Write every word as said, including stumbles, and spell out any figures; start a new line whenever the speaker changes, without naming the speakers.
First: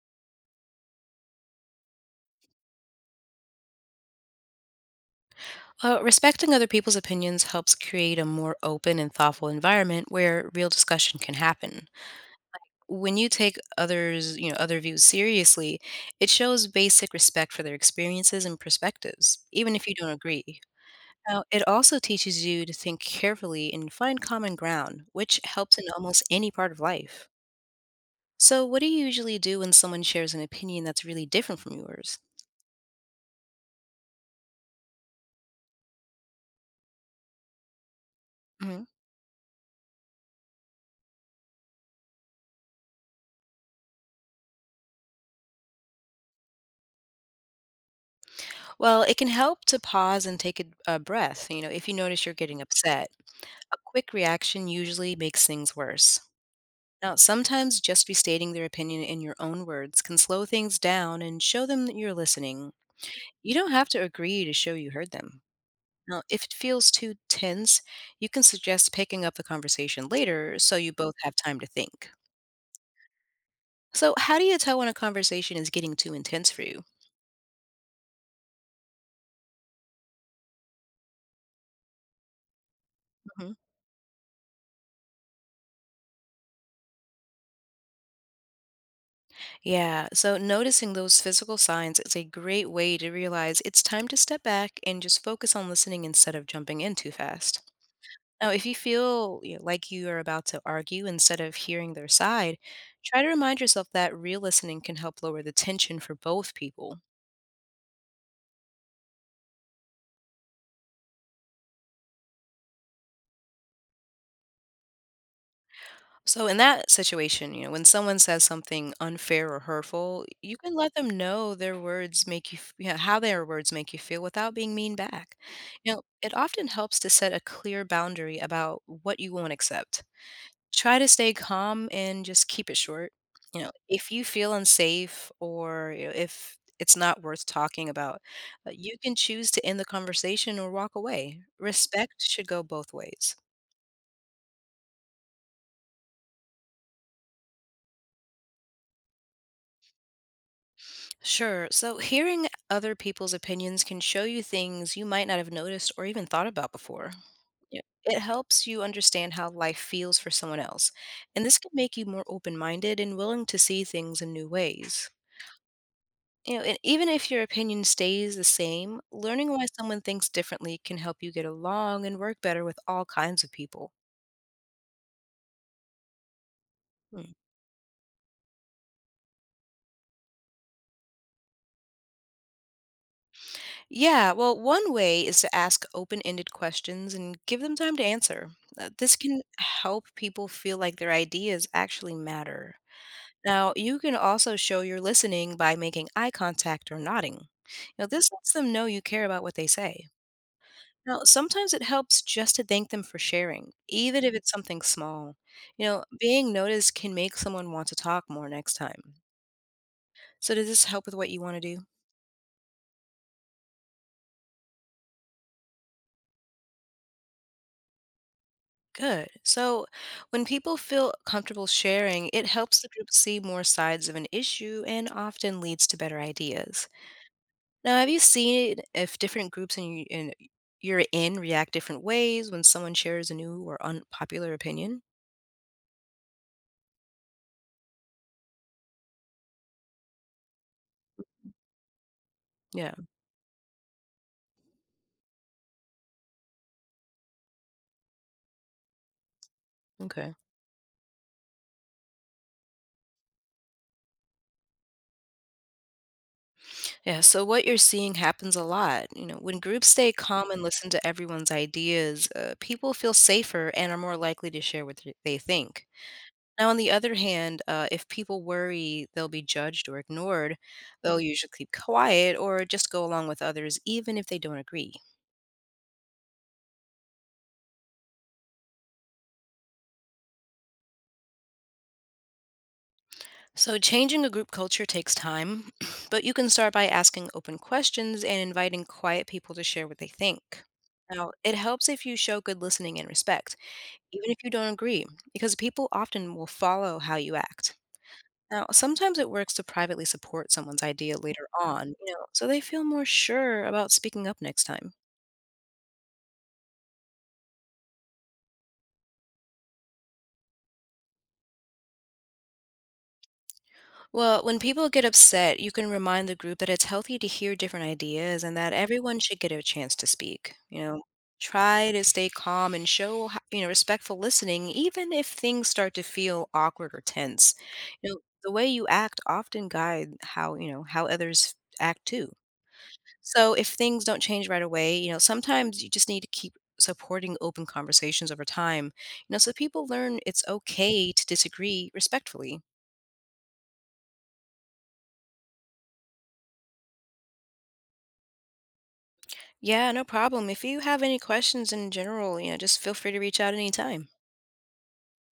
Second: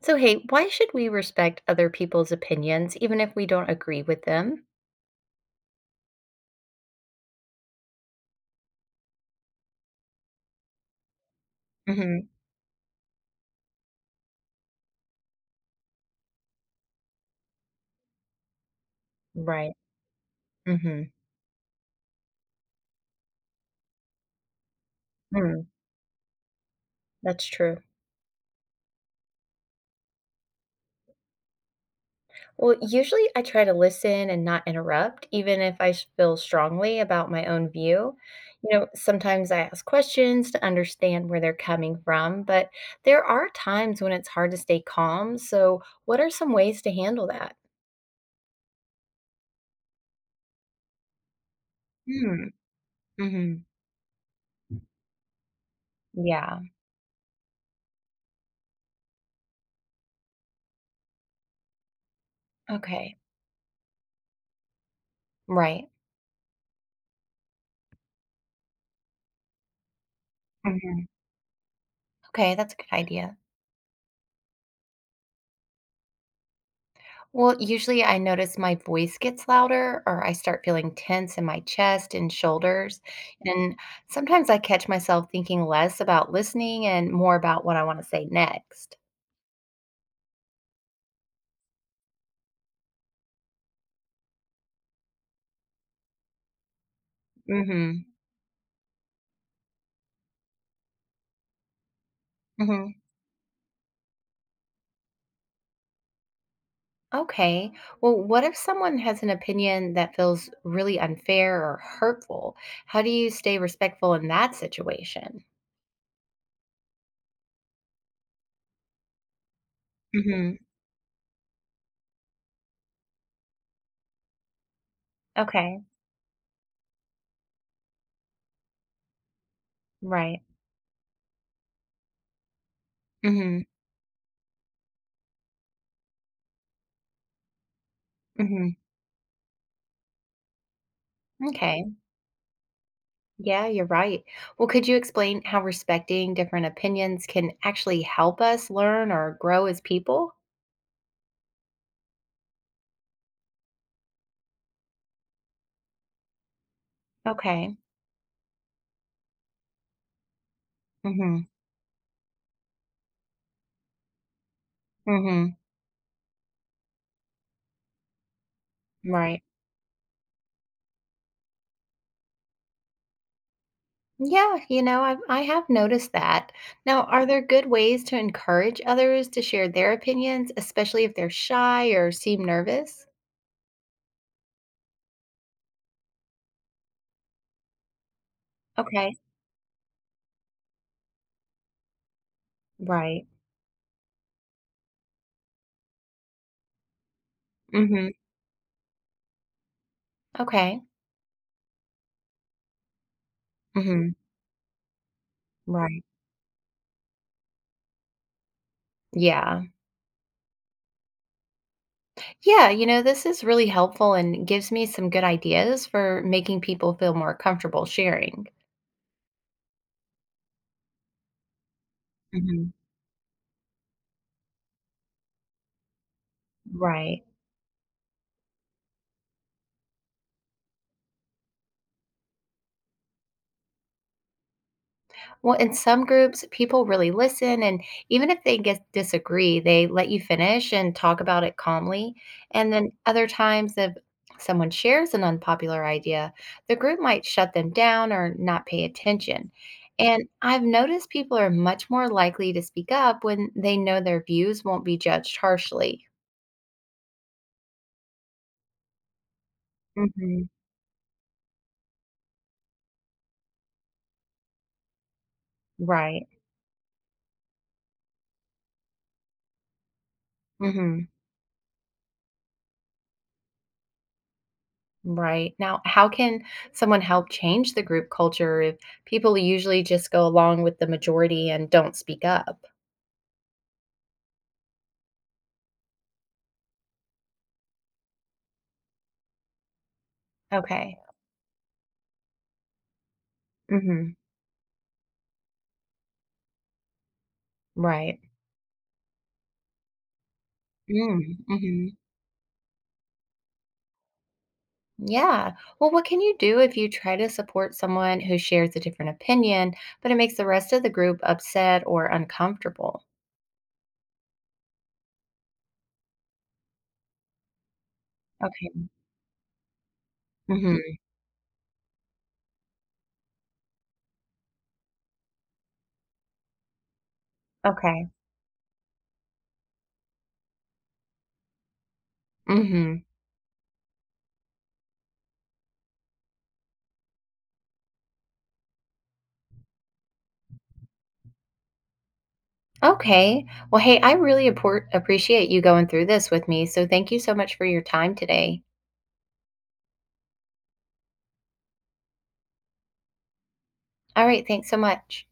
So, hey, why should we respect other people's opinions even if we don't agree with them?
Well, respecting other people's opinions helps create a more open and thoughtful environment where real discussion can happen.
Hmm.
When you take others, you know, other views seriously, it shows basic respect for their experiences and perspectives,
Right.
even if you don't agree.
Hmm.
Now, it also teaches you to think carefully and find common ground, which
Mm,
helps in almost any part of life.
that's true.
So, what do you usually do when someone shares an opinion that's really different from yours?
Well, usually I try to listen and not interrupt, even if I s- feel strongly about my own view. You
Mhm.
know, sometimes I ask questions to understand where they're coming from, but there are times when it's hard to stay calm. So, what are some ways to handle that?
Well, it can help to pause and take a, a breath, you know, if you notice you're getting upset.
Mm-hmm.
A quick reaction usually makes things worse.
Yeah.
Now, sometimes just restating their opinion in your own words can slow things down and show them that you're listening.
Okay.
You don't have to agree to show you heard them.
Right.
Now, if it feels too tense, you can suggest picking up the conversation later so you
Hmm.
both have time to think.
Okay, that's a good idea.
So, how do you tell when a conversation is getting too intense for you?
Well, usually I notice my voice gets louder or I start feeling tense in my chest and shoulders. And sometimes I catch myself thinking less about listening and more about what I want to say next.
Yeah, so noticing those physical signs is a great way to realize it's time to step back and just focus on listening instead of jumping in too fast.
Mhm.
Now, if you feel you know, like you are about to argue instead of hearing their side,
Mhm.
try to remind yourself that real listening can help lower the tension for both people.
Okay. Well, what if someone has an opinion that feels really unfair or hurtful? How do you stay respectful in that situation?
So in that situation, you know, when someone says something unfair or hurtful, you
Mhm.
can let them know their words make you, f- you know, how their words make you feel without being mean back.
Okay.
You know, it often helps to set a clear boundary about what you won't accept.
Right.
Try to stay calm and just keep it short. You
Mhm.
know, if you feel unsafe or you know, if it's not worth talking about, uh,
Mhm.
you can choose to end the conversation or walk away.
Okay.
Respect should go both ways.
Yeah, you're right. Well, could you explain how respecting different opinions can actually help us learn or grow as people?
Sure. So, hearing other people's opinions can show you things you might not have noticed or even thought about before.
Okay.
Yeah. It helps you understand how life feels for someone else, and
Mhm.
this can make you more open minded and willing to see things in new ways.
Mhm.
You know, and even if your opinion stays the same,
Right.
learning why someone thinks differently can help you get along and work better with all kinds of people.
Yeah, you know, I I have noticed that. Now,
Hmm.
are there good ways to encourage others to share their opinions, especially if they're shy or seem nervous?
Yeah, well, one way is to ask open ended questions and give them time to answer. Uh,
Okay.
This can help people feel like their ideas actually matter.
Right.
Now, you can also show you're listening by making eye contact or nodding. Now,
Mhm.
this lets them know you care about what they say.
Okay.
Now, sometimes it helps just to thank them for sharing,
Mhm.
even if it's something small. You
Right.
know, being noticed can make someone want to talk more next time.
Yeah.
So, does this help with what you want to do?
Yeah, you know, this is really helpful and gives me some good ideas for making people feel more comfortable sharing.
Good. So, when people feel comfortable sharing, it
Mhm.
helps the group see more sides of an issue and often leads to better ideas.
Right.
Now, have you seen if different groups in, y- in you're in react different ways when someone shares a new or unpopular opinion?
Well, in some groups, people really listen, and even if they get disagree, they let you finish and talk about it calmly. And then
Yeah,
other times, if someone shares an unpopular idea, the group might shut them down or not pay attention. And
okay.
I've noticed people are much more likely to speak up when they know their views won't be judged harshly.
Yeah, so what you're seeing happens a lot. You know, when groups stay
Hmm.
calm and listen to everyone's ideas, uh, people feel safer and are more likely to share what th- they think.
Right.
Now, on the other hand, uh, if people worry they'll be judged or ignored,
Hmm.
they'll usually keep quiet or just go along with others, even if they don't agree.
Right. Now, how can someone help change the group culture if people usually just go along with the majority and don't speak up?
So, changing a group culture takes time, but you can start by asking open questions and inviting quiet people to share what they think.
Okay.
Now, it helps if you show good listening and respect,
Hmm.
even if you don't agree, because people often will follow how you act.
Right.
Now, sometimes it works to privately support someone's idea later
Mm-hmm.
on, you know, so they feel more sure about speaking up next time.
Yeah. Well, what can you do if you try to support someone who shares a different opinion, but it makes the rest of the group upset or uncomfortable?
Well, when people get upset, you can remind the group that it's healthy to hear different ideas and that
Okay.
everyone should get a chance to speak. You
Hmm.
know, try to stay calm and show, ho- you know, respectful listening, even if things start to feel awkward or tense.
Okay.
You know, the way you act often guide how, you know, how others act too.
Hmm.
So if things don't change right away, you know, sometimes you just need to keep supporting open conversations over time. You know, so people learn it's okay to disagree respectfully.
Okay. Well, hey, I really appor- appreciate you going through this with me. So thank you so much for your time today.
Yeah, no problem. If you have any questions in general, you know, just feel free to reach out anytime.
All right. Thanks so much.